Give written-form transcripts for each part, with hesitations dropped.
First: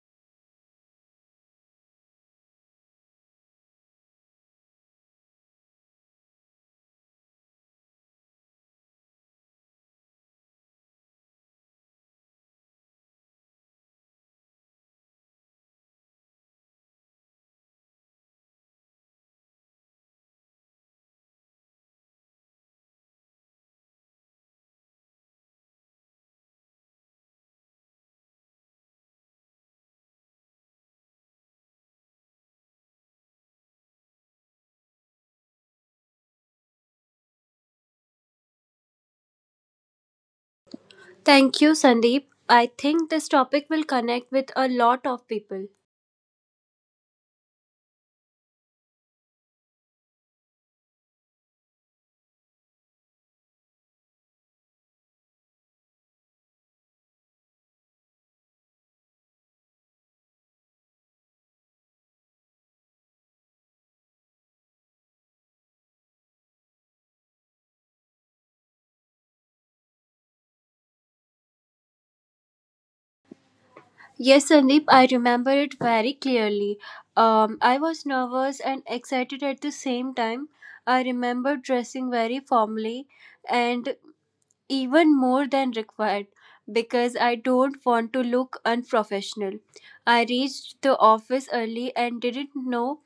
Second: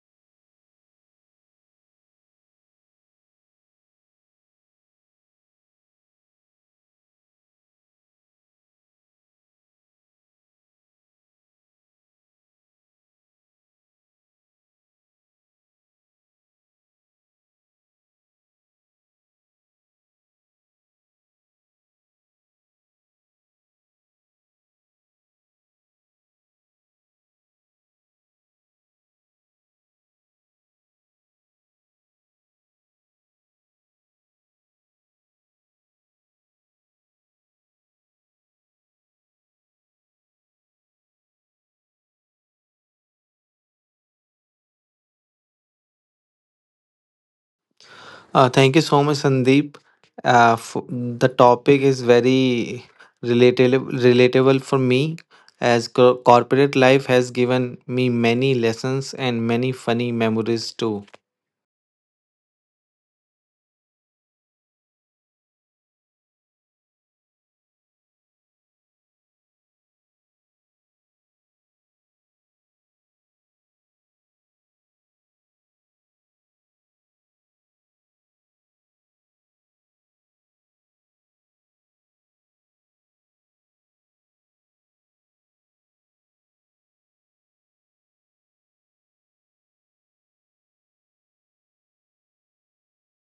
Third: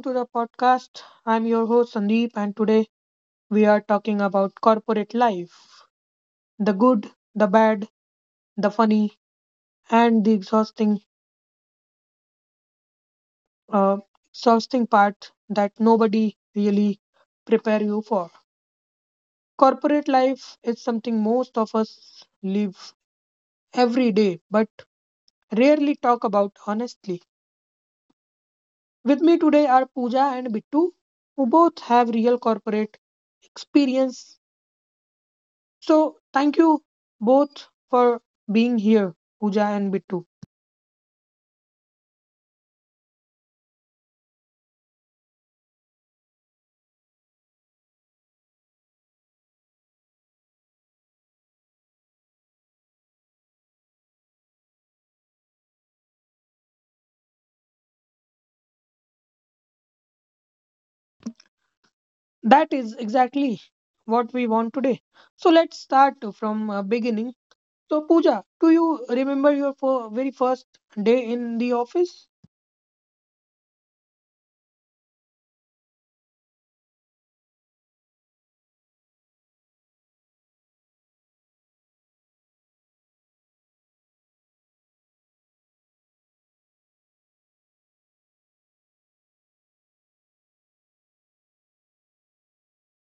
to the podcast. I'm your host, Sandeep, and today we are talking about corporate life, the good, the bad, the funny, and the uh, exhausting part that nobody really prepare you for. Corporate life is something most of us live every day but rarely talk about honestly. With me today are Pooja and Bittu, who both have real corporate experience. So thank you both for being here, Pooja and Bittu. Thank you, Sandeep. I think this topic will connect with a lot of people. Thank you so much, Sandeep. The topic is very relatable for me, as corporate life has given me many lessons and many funny memories too. That is exactly what we want today. So let's start from beginning. So Pooja, do you remember your very first day in the office? Yes, Sandeep, I remember it very clearly. I was nervous and excited at the same time. I remember dressing very formally and even more than required because I don't want to look unprofessional. I reached the office early and didn't know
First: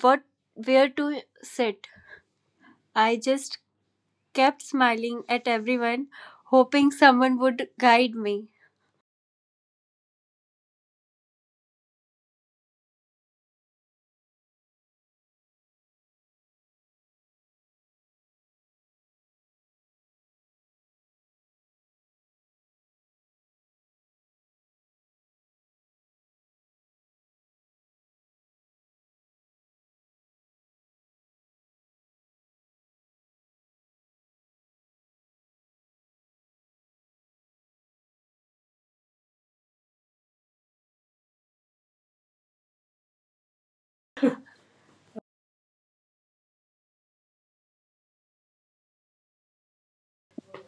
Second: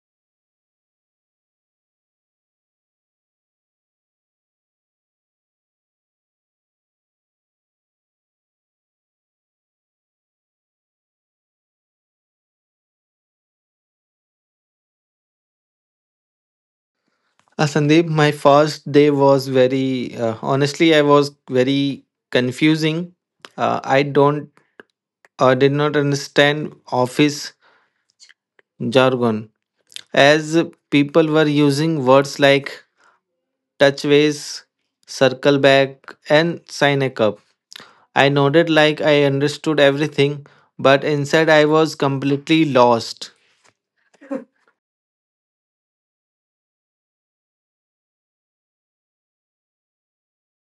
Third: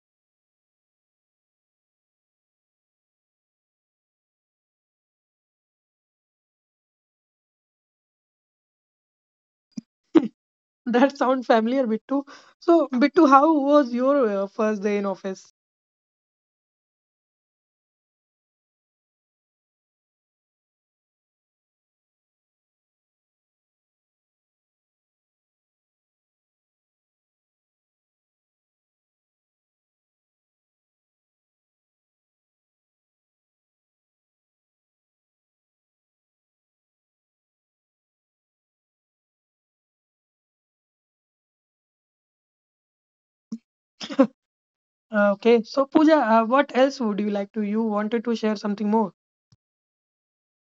what where to sit. I just kept smiling at everyone, hoping someone would guide me. That sounds familiar, Bittu. So Bittu, how was your first day in office? Sandeep, my first day was very honestly, I was very confusing. I don't, did not understand office jargon as people were using words like touchways, circle back, and sign a cup. I nodded like I understood everything, but inside I was completely lost. Okay. So Pooja, what else would you like to? You wanted to share something more?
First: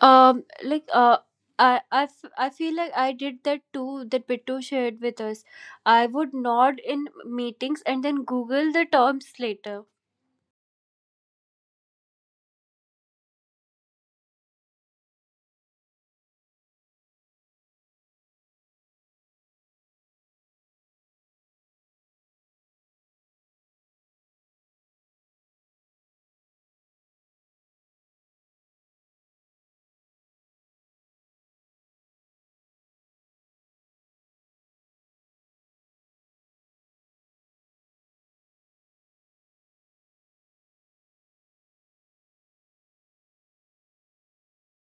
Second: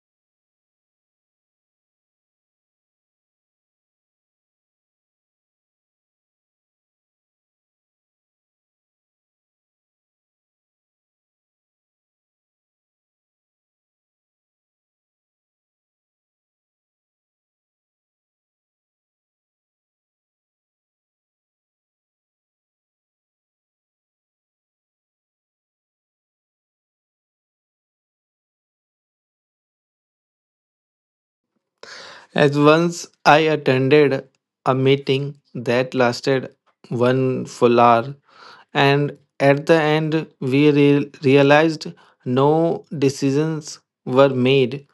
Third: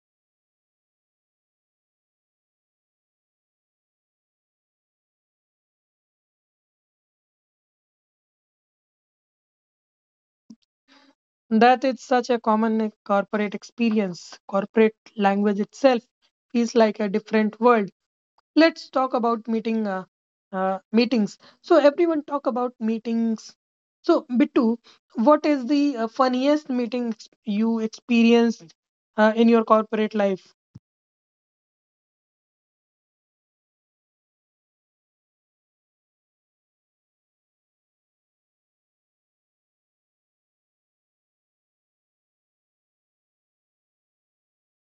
Um, like uh, I feel like I did that too that Bittu shared with us. I would nod in meetings and then Google the terms later. That is such a common, like, corporate experience. Corporate language itself feels like a different world. Let's talk about meetings. So everyone talk about meetings. So Bittu, what is the funniest meeting you experienced in your corporate life? As once I attended a meeting that lasted one full hour, and at the end we realized no decisions were made.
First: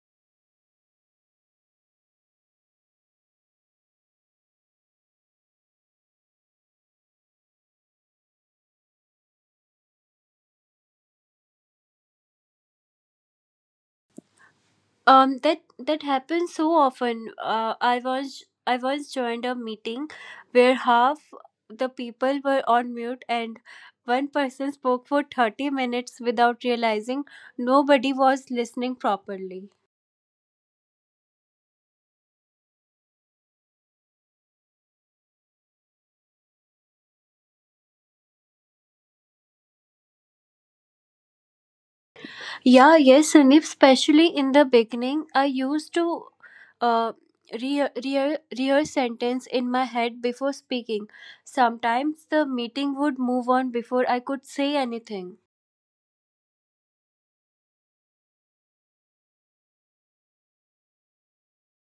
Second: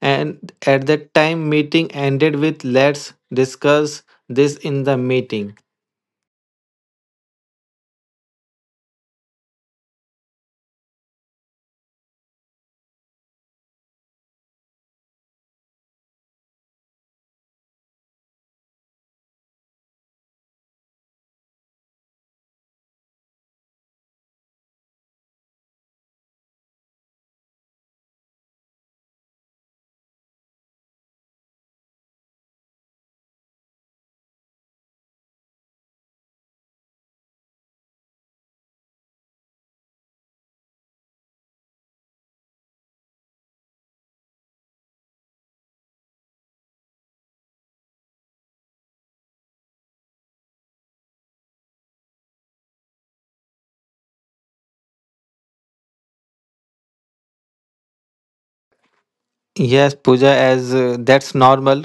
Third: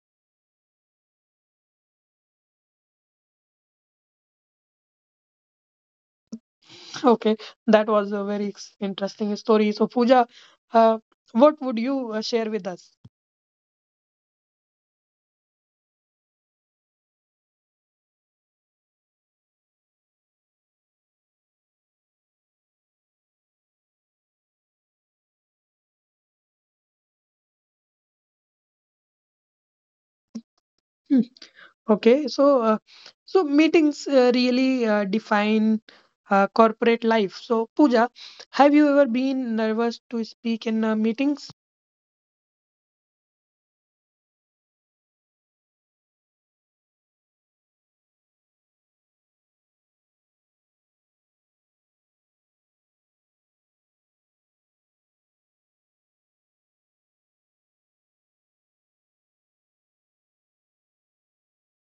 And at that time, meeting ended with let's discuss this in the meeting. Okay, that was a very interesting story. So Pooja, uh, what would you share with us? That happens so often. I once joined a meeting where half the people were on mute and one person spoke for 30 minutes without realizing nobody was listening properly. Okay, so so meetings really define corporate life. So Pooja, have you ever been nervous to speak in meetings? Yeah, yes, and if especially in the beginning, I used to uh, rehearse sentence in my head before speaking. Sometimes the meeting would move on before I could say anything. Yes, Pooja, as that's normal.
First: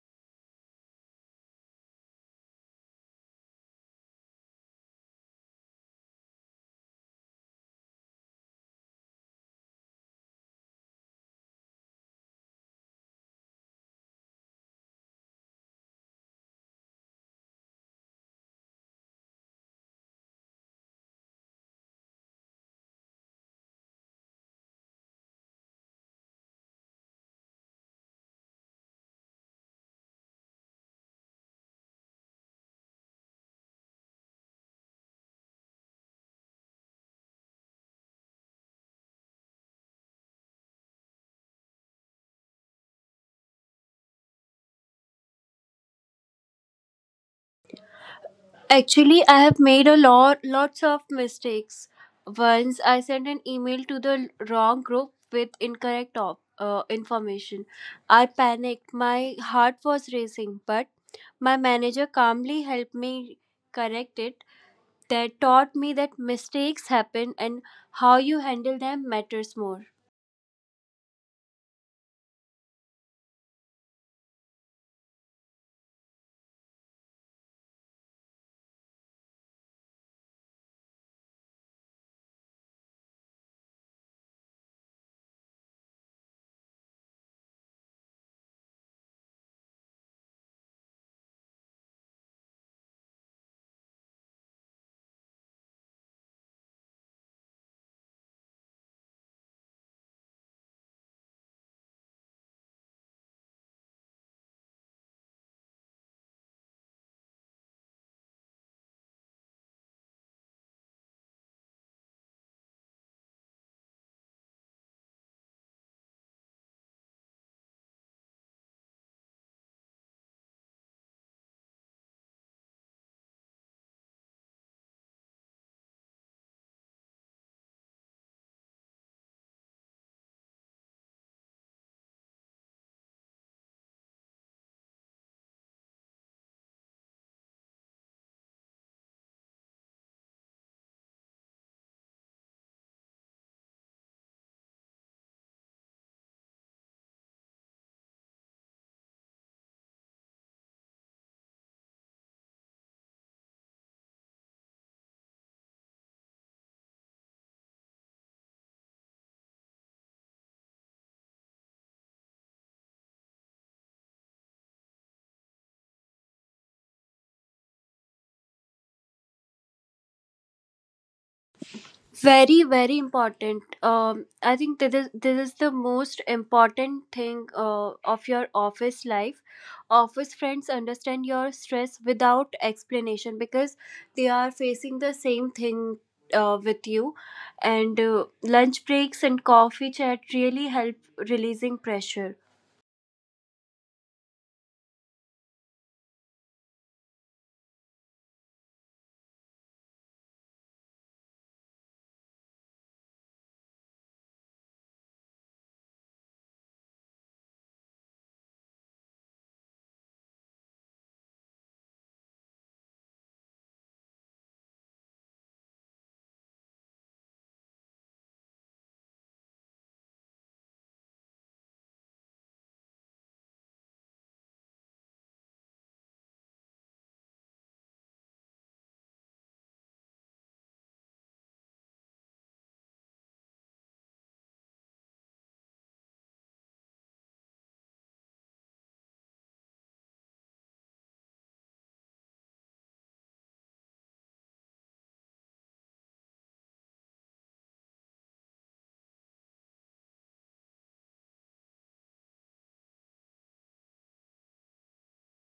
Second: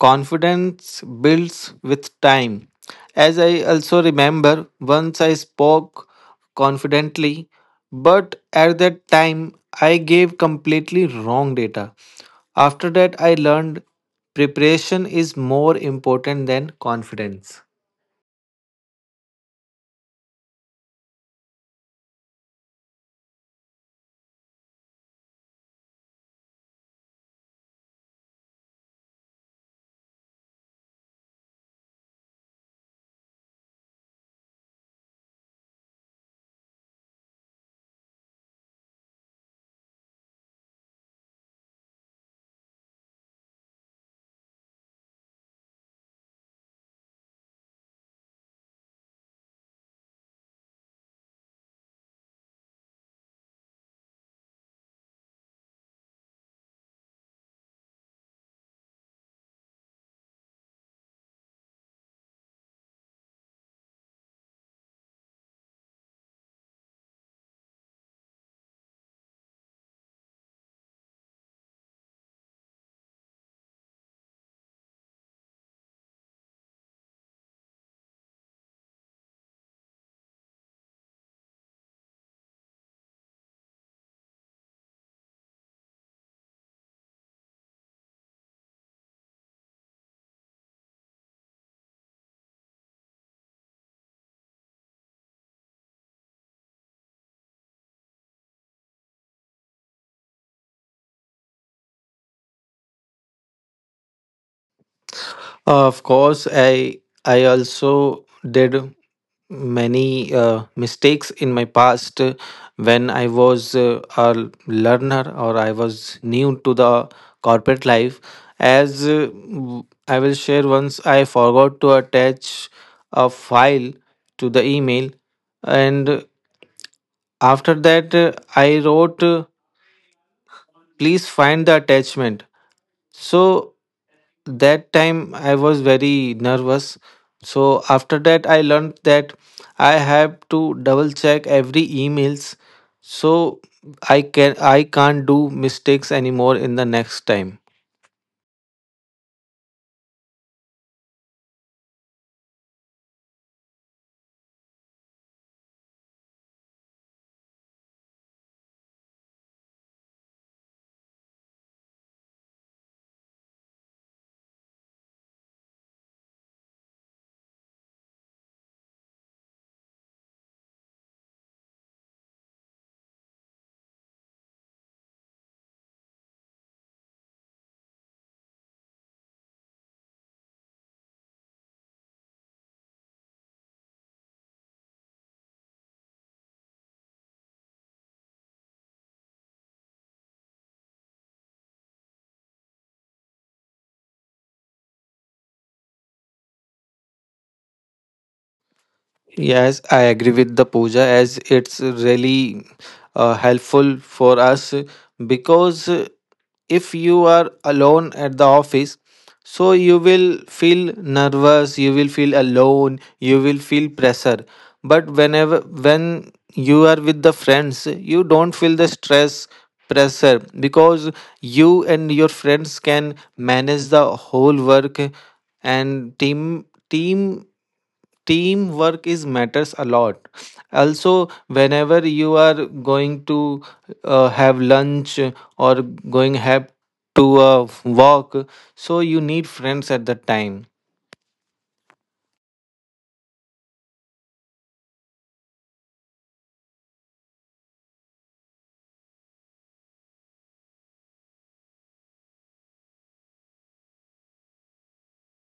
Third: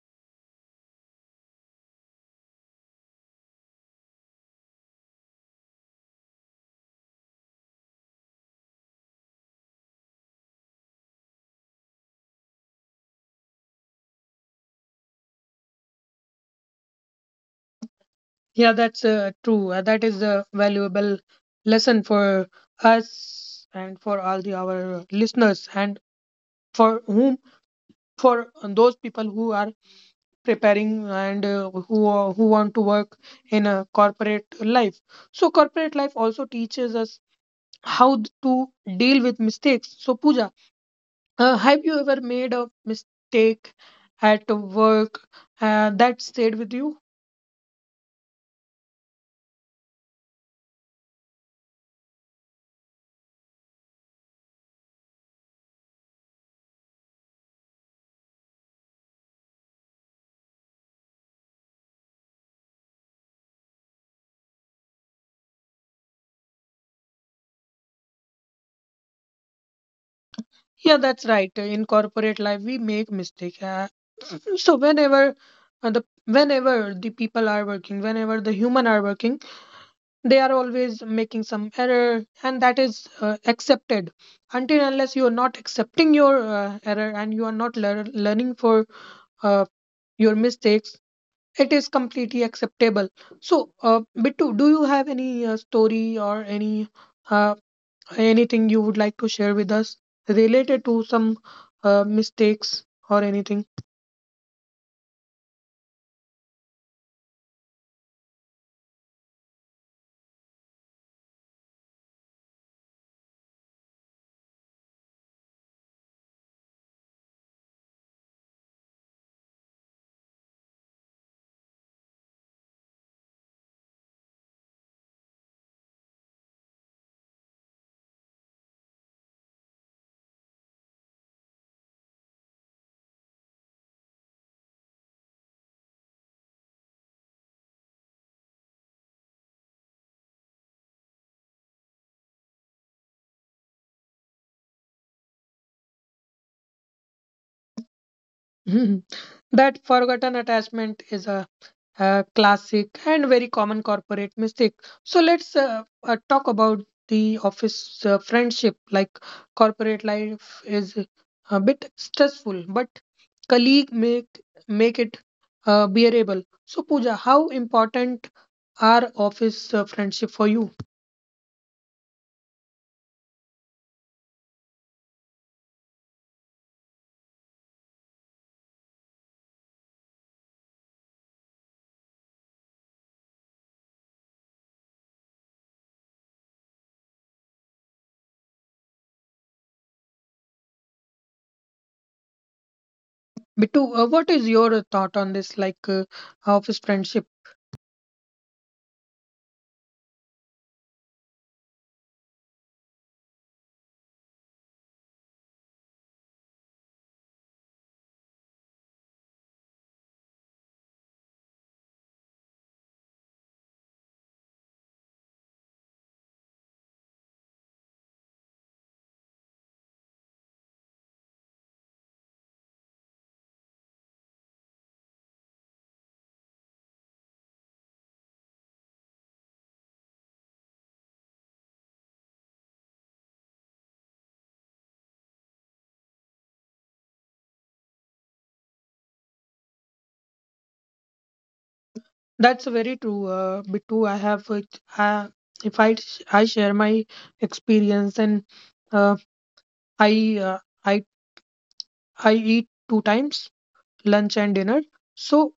Confidence builds with time. As I also remember, once I spoke confidently, but at that time I gave completely wrong data. After that, I learned preparation is more important than confidence. Yeah, that's true. That is a valuable lesson for us and for all the our listeners and for whom for those people who are preparing and who want to work in a corporate life. So corporate life also teaches us how to deal with mistakes. So Pooja, uh, have you ever made a mistake at work that stayed with you? Actually, I have made a lot lots of mistakes. Once I sent an email to the wrong group with incorrect information. I panicked. My heart was racing, but my manager calmly helped me correct it. That taught me that mistakes happen, and how you handle them matters more. Yeah, that's right. In corporate life, we make mistake. So whenever the whenever the people are working, whenever the human are working, they are always making some error, and that is accepted. Until unless you are not accepting your error and you are not learning for uh, your mistakes, it is completely acceptable. So, Bittu, do you have any story or any uh, anything you would like to share with us related to some mistakes or anything? Of course, I also did many mistakes in my past when I was a learner or I was new to the corporate life. I will share once, I forgot to attach a file to the email, and after that, I wrote, "Please find the attachment." So that time I was very nervous. So after that I learned that I have to double check every emails, so I can't do mistakes anymore in the next time. That forgotten attachment is a classic and very common corporate mistake. So let's talk about the office friendship. Like corporate life is a bit stressful, but colleague make it bearable. So Pooja, how important are office friendship for you? Very, very important. I think this is the most important thing of your office life. Office friends understand your stress without explanation because they are facing the same thing with you. And lunch breaks and coffee chat really help releasing pressure. Bittu, what is your thought on this? Like, office friendship. Yes, I agree with the puja as it's really helpful for us because if you are alone at the office, so you will feel nervous, you will feel alone, you will feel pressure. But whenever when you are with the friends, you don't feel the stress pressure because you and your friends can manage the whole work and team teamwork is matters a lot. Also whenever you are going to have lunch or going have to a walk, so you need friends at that time. That's very true, Bittu. I have, uh, if I share my experience and uh, I uh, I I eat two times, lunch and dinner. So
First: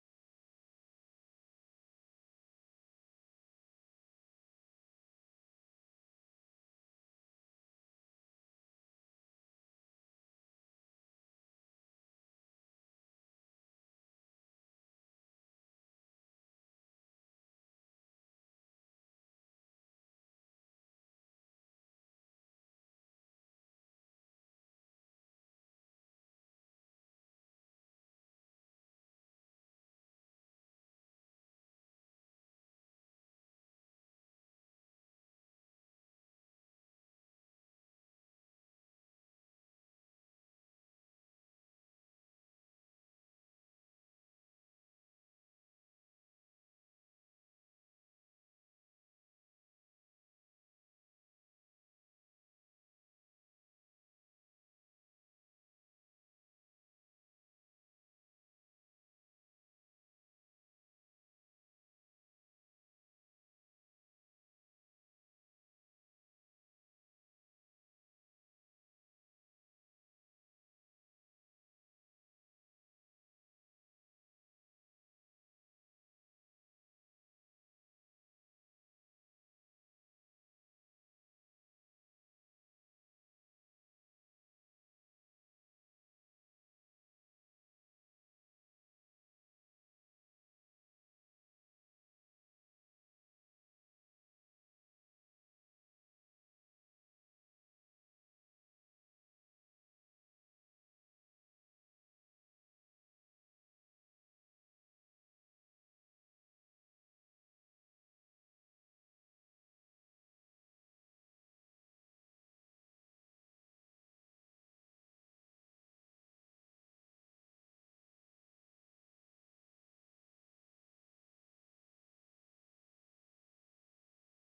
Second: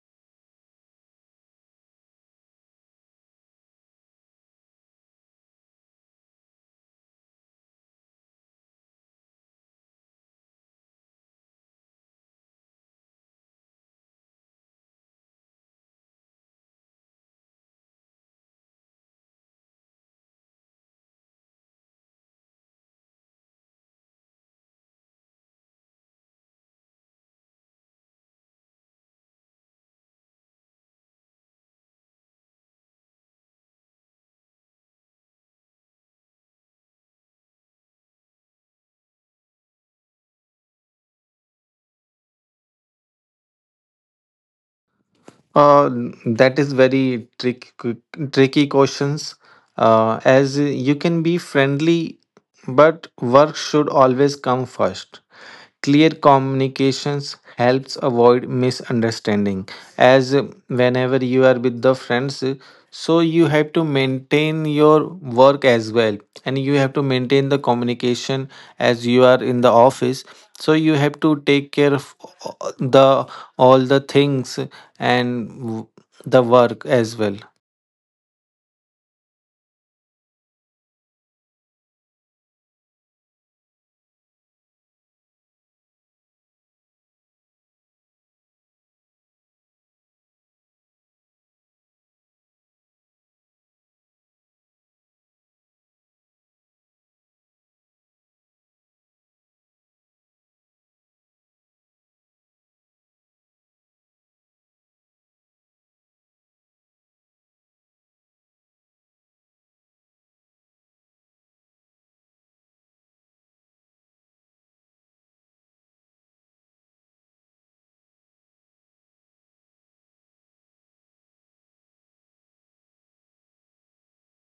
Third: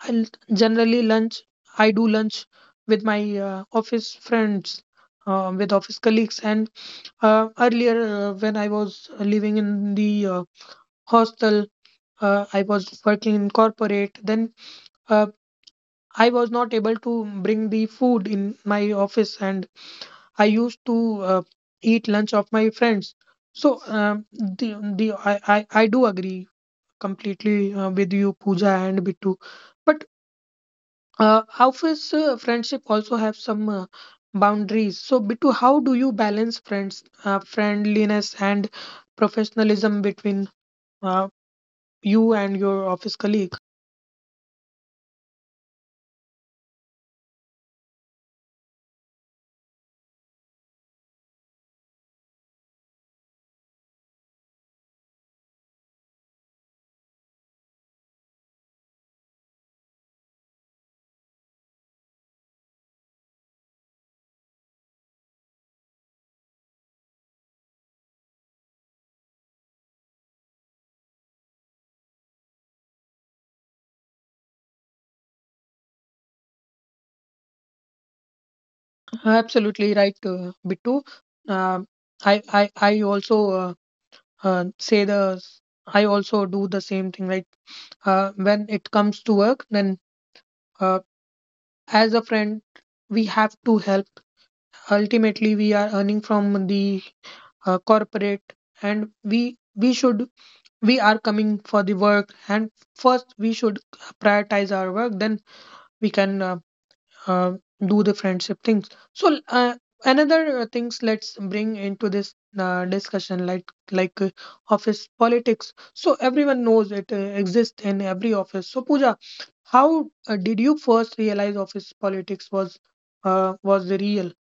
I generally lunch I do lunch with my office friends, with office colleagues. And earlier when I was living in the hostel, I was working in corporate. Then uh, I was not able to bring the food in my office, and I used to uh, eat lunch of my friends. So the I do agree completely with you, Pooja and Bittu. But office friendship also have some boundaries. So, Bittu, how do you balance friends, friendliness and professionalism between uh, you and your office colleague? uh, that is very tricky questions, as you can be friendly but work should always come first. Clear communications helps avoid misunderstanding, as whenever you are with the friends, so you have to maintain your work as well and you have to maintain the communication. As you are in the office, so you have to take care of a- the all the things, and the work as well. Absolutely right, Bittu. Uh, I also uh, say the, I also do the same thing, right? Uh, when it comes to work, then, uh, as a friend, we have to help. Ultimately we are earning from the corporate, and we should, we are coming for the work, and first we should prioritize our work, then we can uh, do the friendship things. So another things, let's bring into this discussion, like, office politics. So everyone knows it exists in every office. So Pooja, how did you first realize office politics was real?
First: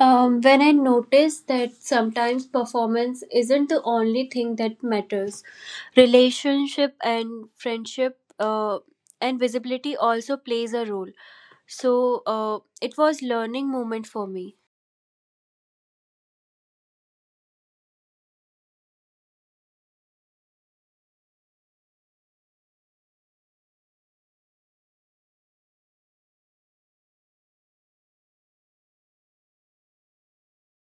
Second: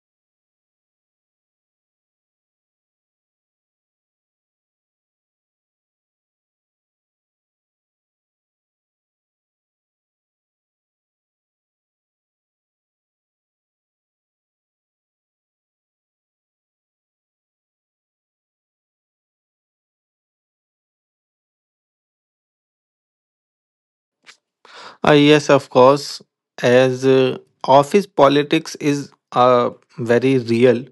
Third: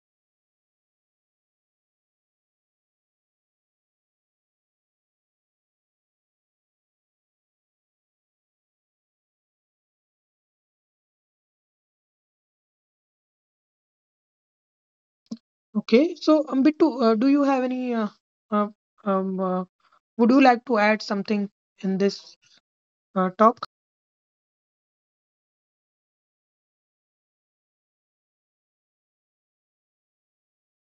When I notice that sometimes performance isn't the only thing that matters, relationship and friendship, and visibility also plays a role. So it was learning moment for me. Okay, so Bittu, do you have any? Uh, um, uh, would you like to add something in this talk? Yes of course. As office politics is very real.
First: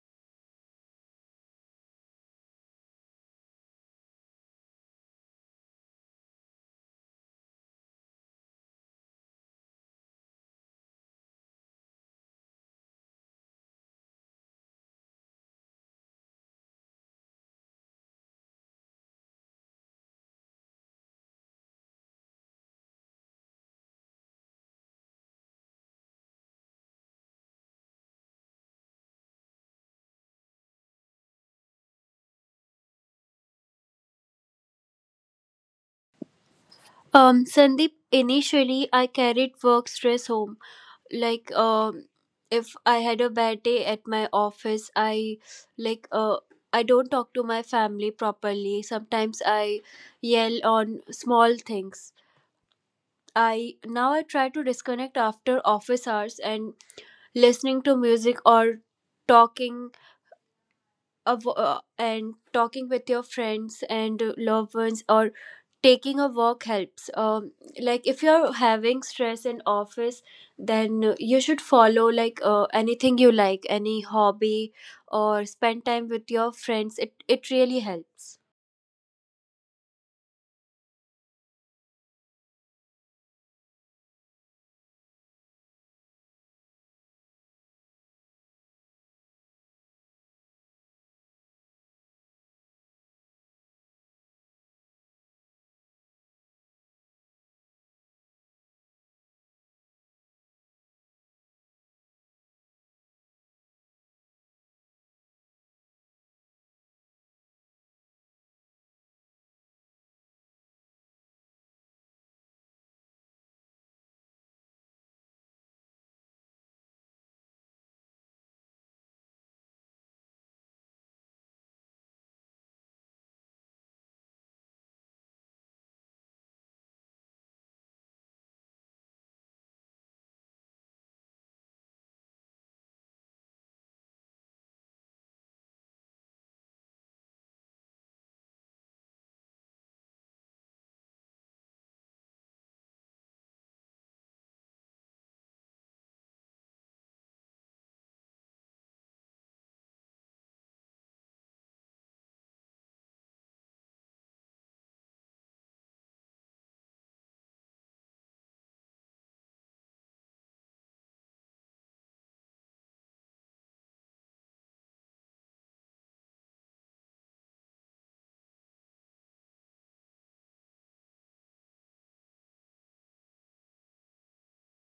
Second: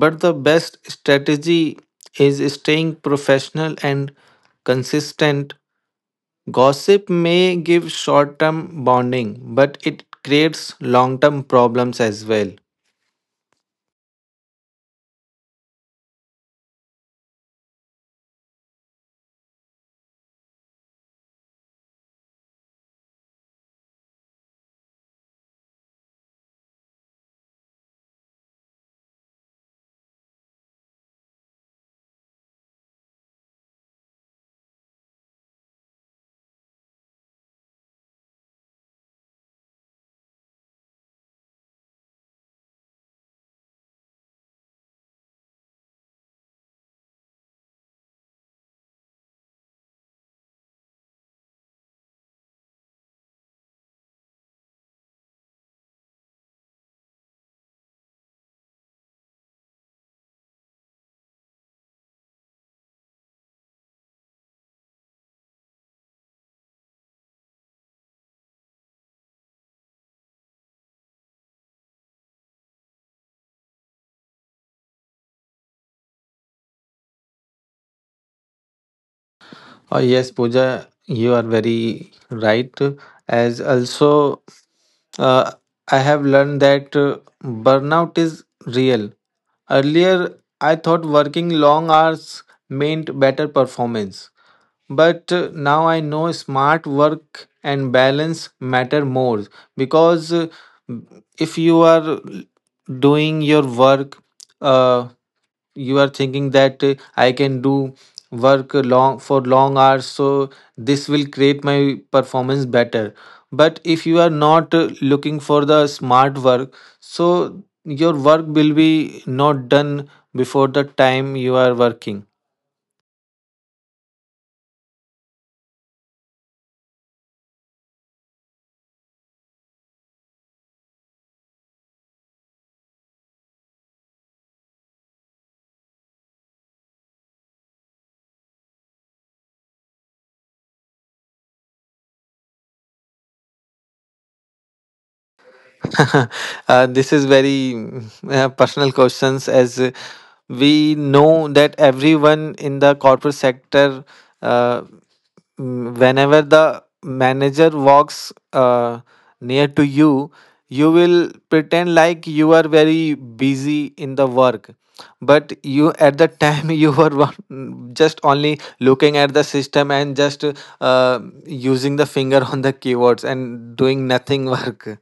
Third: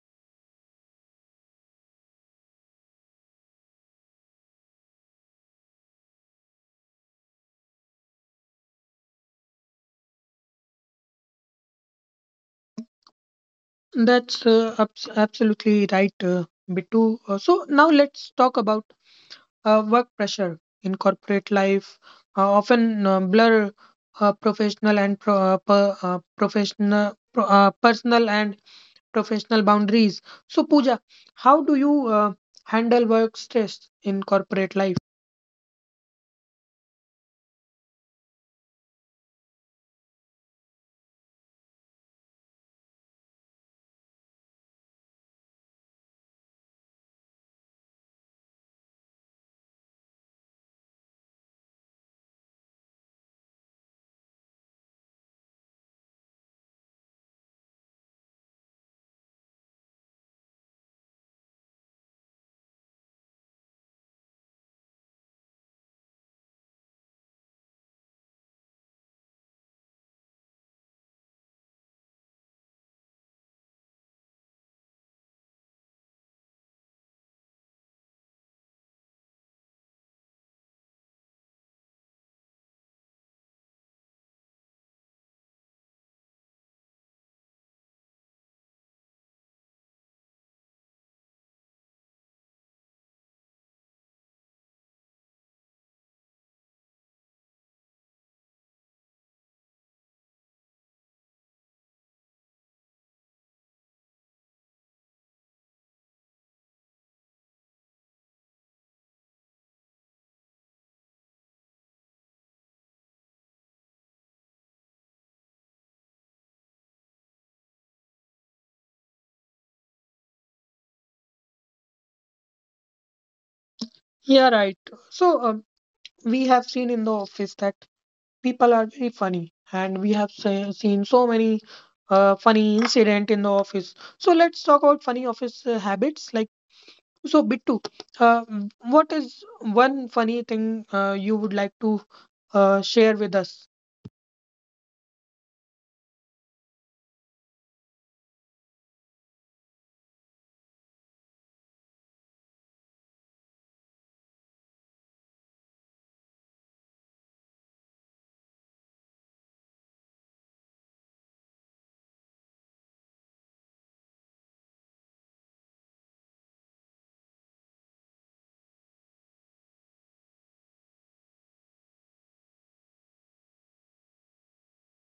But the best strategy is staying professional and consistent. Gossip may give short term bonding, but it creates long term problems as well. That's absolutely right, Bittu. So now let's talk about work pressure in corporate life. Often blur professional, personal and professional boundaries. So Pooja, how do you handle work stress in corporate life? Sandeep, initially I carried work stress home. Like, if I had a bad day at my office, I like uh, I don't talk to my family properly. Sometimes I yell on small things. I now I try to disconnect after office hours, and listening to music or talking talking with your friends and loved ones, or taking a walk helps. Like if you're having stress in office, then you should follow anything you like, any hobby, or spend time with your friends. It really helps. Oh, yes, Pooja, you are very right. As also, uh, I have learned that burnout is real. Earlier, I thought working long hours meant better performance. But now I know smart work and balance matter more, because if you are doing your work, uh, you are thinking that I can do work long for long hours, so this will create my performance better. But if you are not looking for the smart work, so your work will be not done before the time you are working. Yeah, right. So we have seen in the office that people are very funny, and we have seen so many funny incident in the office. So let's talk about funny office habits. Like, so Bittu, uh, w- what is one funny thing you would like to share with us? This is very personal questions, as we know that everyone in the corporate sector, uh, whenever the manager walks near to you, you will pretend like you are very busy in the work, but you at the time you were just only looking at the system and just uh, using the finger on the keywords and doing nothing work.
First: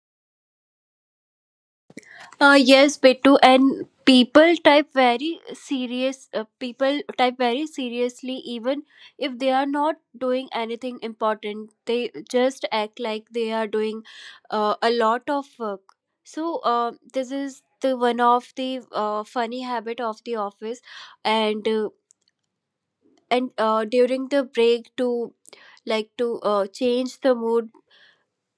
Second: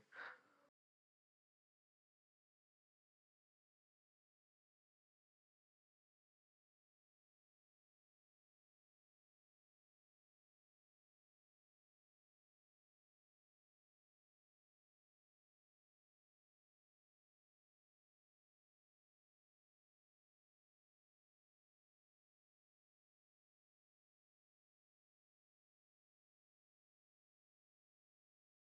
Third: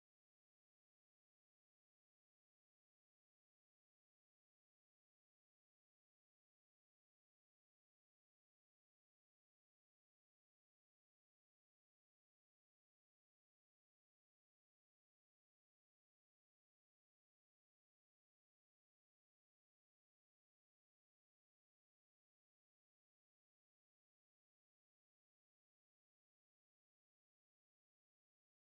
Yes, Bittu, and people type very seriously, even if they are not doing anything important. They just act like they are doing a lot of work. So, this is the one of the funny habit of the office, and uh, and during the break to like to change the mood.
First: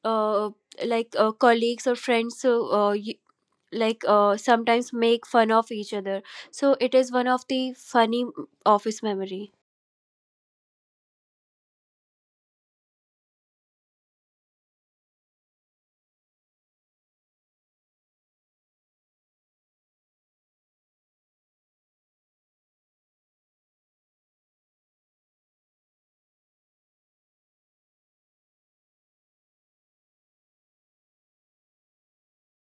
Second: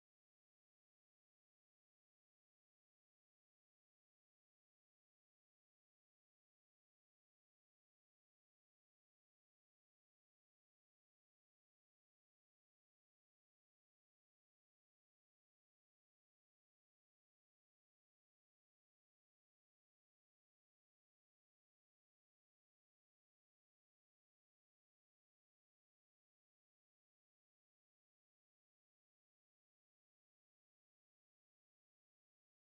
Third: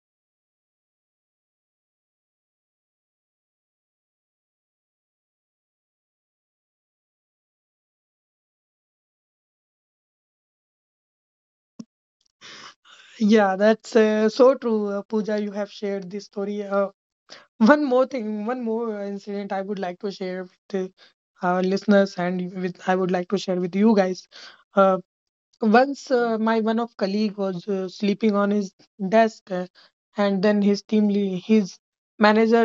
Uh, Colleagues or friends, so, sometimes make fun of each other. So it is one of the funny office memory. Yeah, that's so true. Uh, Pooja, you have shared this story. Uh, one more thing, one more incident I would like to share with our listeners, and with I would like to share with you guys. Once my one of colleague was sleeping on his desk, and then his manager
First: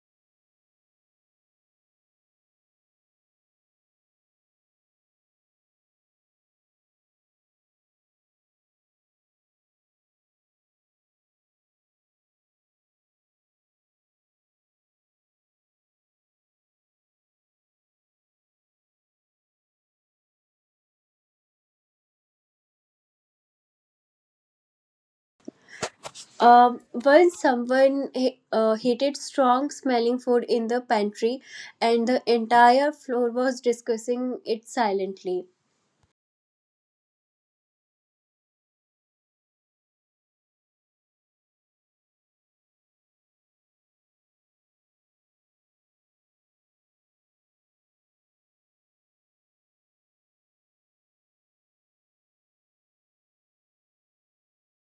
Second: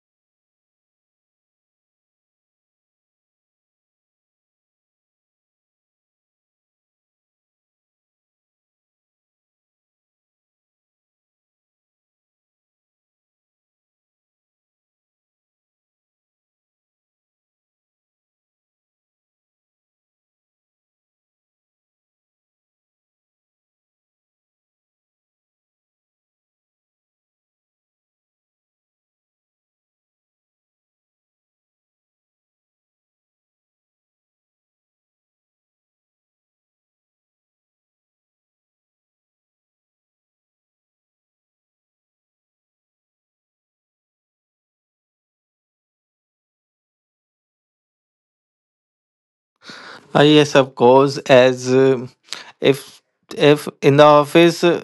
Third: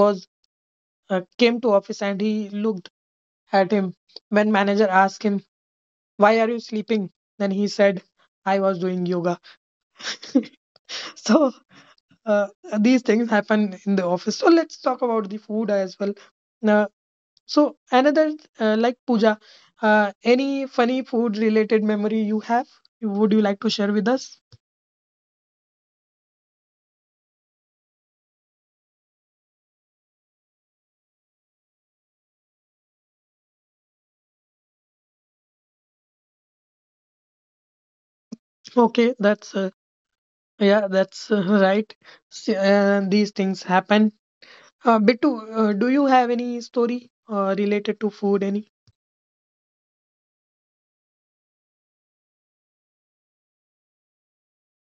was came to office, and he looked at him. When manager asked him, "Why are you sleeping?" then he said, "I was doing yoga." So, uh, these things happen in the office. So let's talk about the food as well. Uh, so another, like, Pooja, any funny food related memory you have? Would you like to share with us? Once someone heated strong smelling food in the pantry, and the entire floor was discussing it silently. Okay, that's yeah, that's right. These things happen. Bittu, do you have any story related to food? Any? Yes, of course. As if if in the office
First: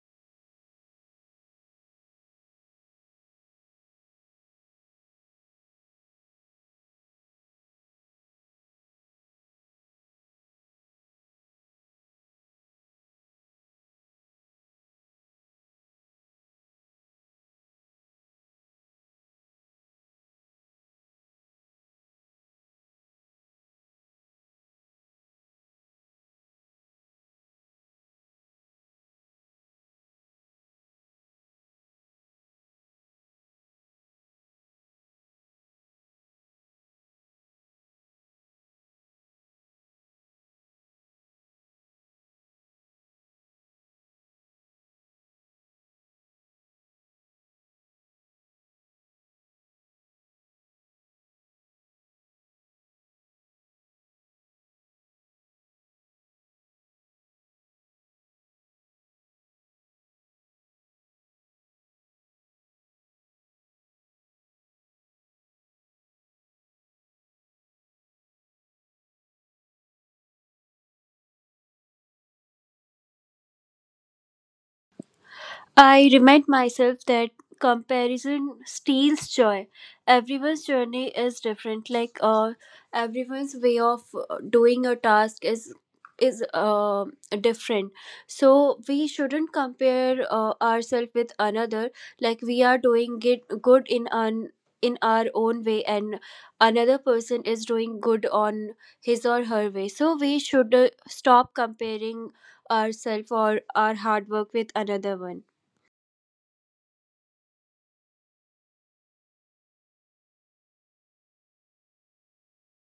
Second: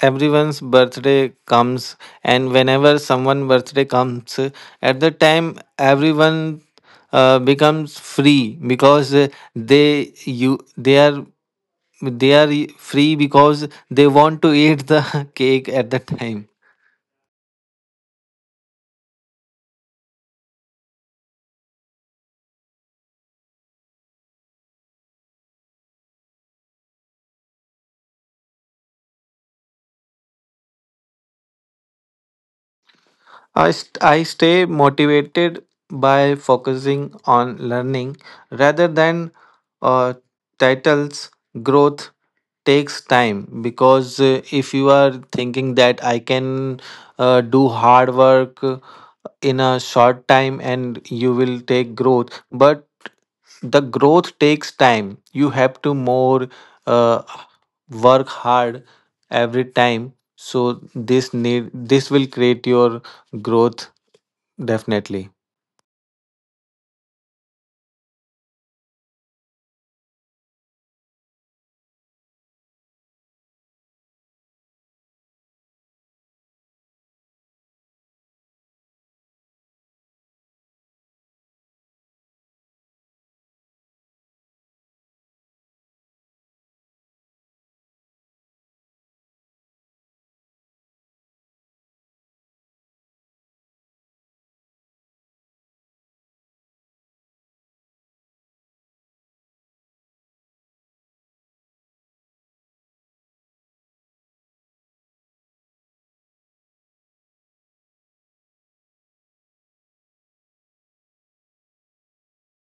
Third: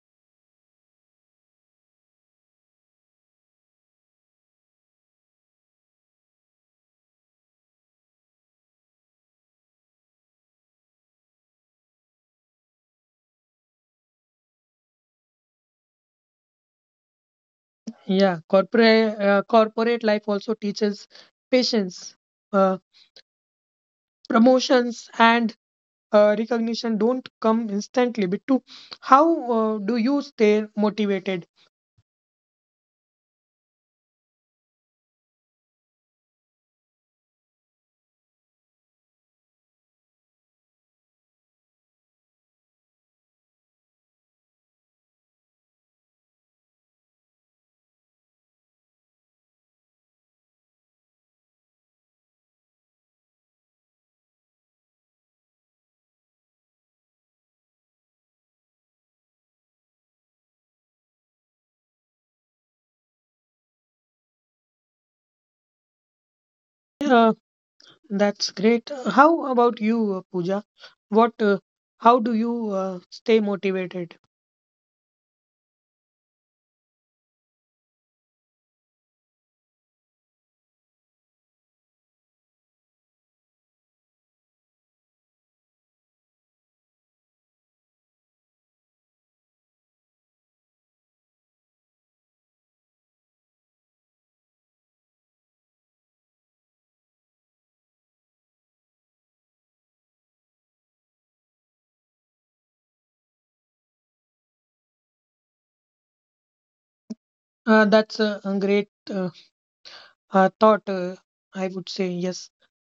everyone's birthday comes, and whenever someone birthday comes, at the time everyone becomes free because they are free because they want to eat the cake at the time. Yeah, corporate life also teaches patience. Uh, promotions and recognition don't come instantly. Bittu, how do you stay motivated? I stay motivated by focusing on learning rather than uh, titles. Growth takes time, because if you are thinking that I can do hard work in a short time and you will take growth, but the growth takes time. You have to more uh, work hard every time, so this will create your growth definitely. Uh, that's great. How about you, Pooja? What? How do you stay motivated? I remind myself that comparison steals joy. Everyone's journey is different. Everyone's way of doing a task is is uh, different. So we shouldn't compare ourselves with another. Like, we are doing it good in an in our own way, and another person is doing good on his or her way. So we should stop comparing ourselves or our hard work with another one. That's a great thought, I would say. Yes,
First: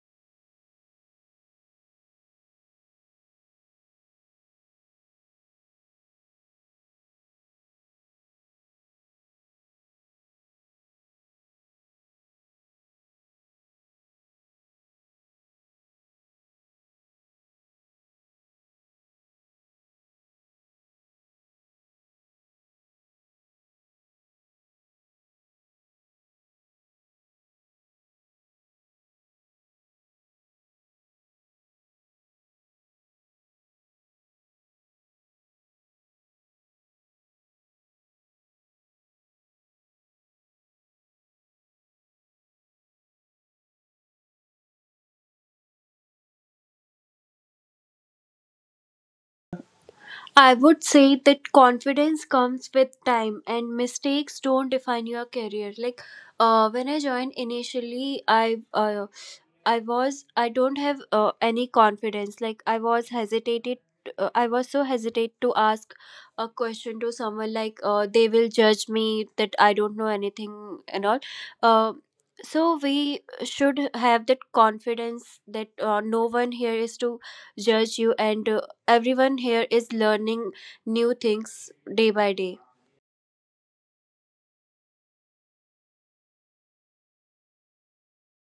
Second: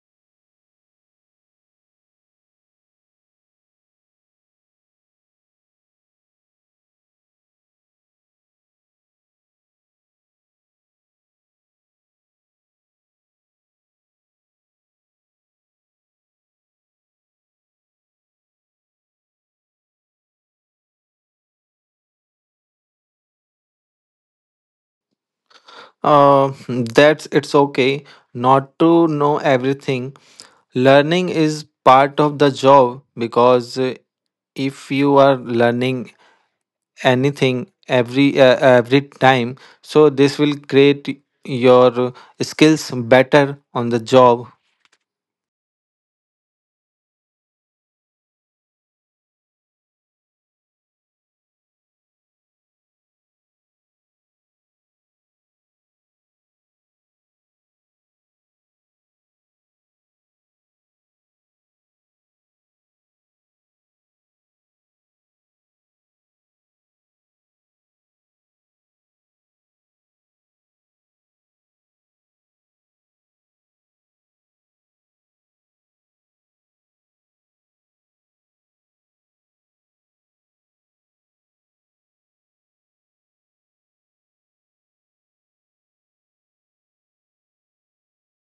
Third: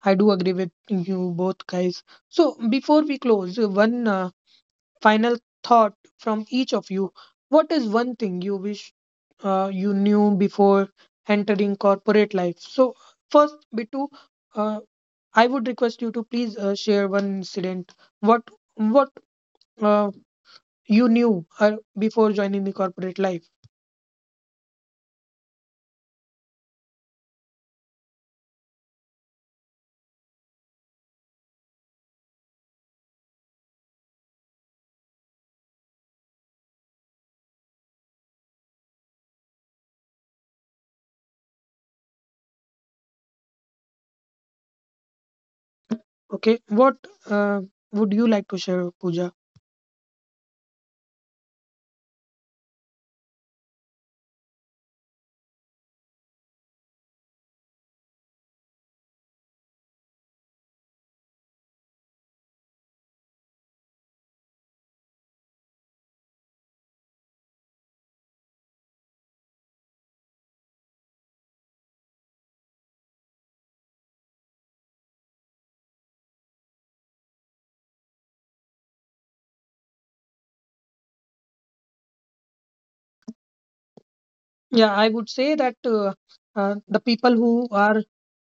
I do agree with you both guys. So before we close, one final thought from each of you. What is one thing you wish you knew before entering corporate life? So first, Bitu, uh, I would request you to please share one incident, what what uh, you knew uh, before joining the corporate life. uh, that's it's okay not to know everything. Learning is part of the job, because if you are learning anything every time, so this will create your skills better on the job. Okay, what uh, would you like to share, Pooja? I would say that confidence comes with time and mistakes don't define your career. Like, when I joined initially, I don't have any confidence. Like, I was hesitated. I was so hesitate to ask a question to someone, like they will judge me that I don't know anything and all. Uh, so we should have that confidence that no one here is to judge you, and everyone here is learning new things day by day. Yeah, I would say that the people who are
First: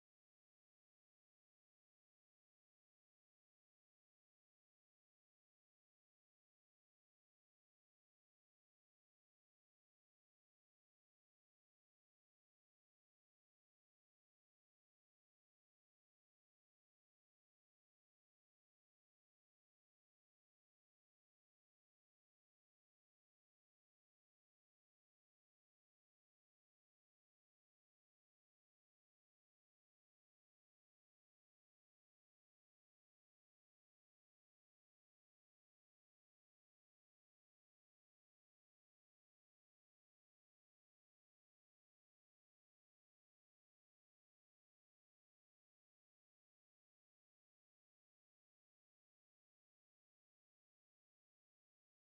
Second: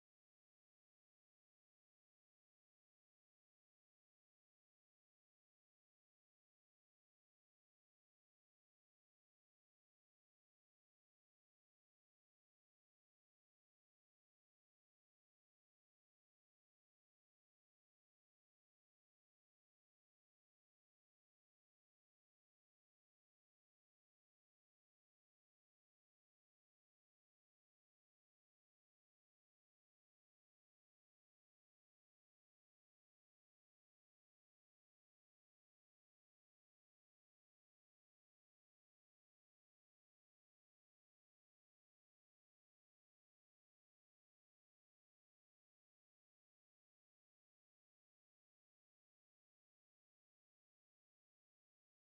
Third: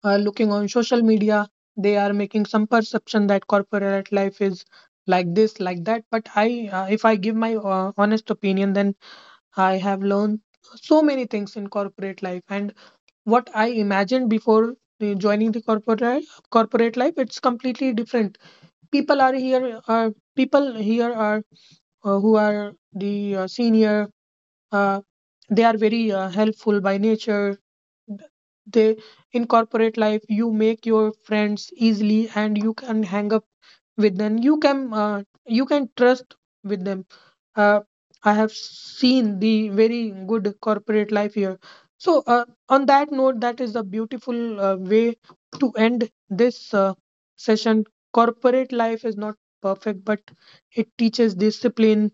looking on social media, they are making some perception that corporate life is like this, like that. But I, if I give my honest opinion, then I have learned so many things in corporate life, and what I imagined before joining the corporate life, it's completely different. People are here, people here are who are the senior. Uh, they are very helpful by nature. They, in corporate life, you make your friends easily, and you can hang up with them, you can trust with them. Uh, I have seen the very good corporate life here. So on that note, that is a beautiful way to end this session. Corporate life is not perfect, but it teaches discipline,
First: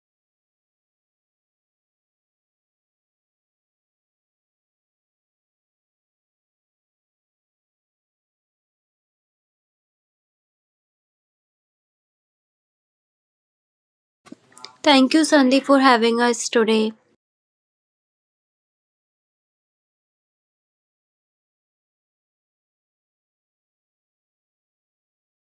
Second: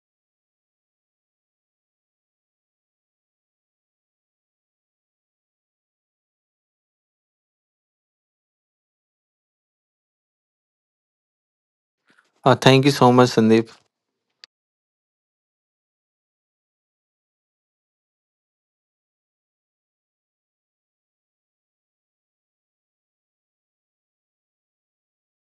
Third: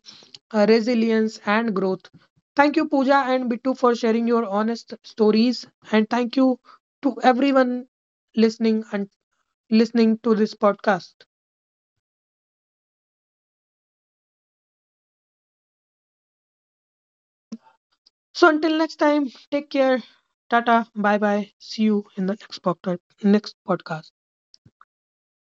resilience, and growth. Thank you, Pooja and Bittu, for sharing your honest stories, and thank you to everyone listening and listening to this podcast. Thank you so much, Sandeep. Thank you, Sandeep, for having us today. So until next time, take care. Tata. Bye bye. See you in the next podcast. Next podcast.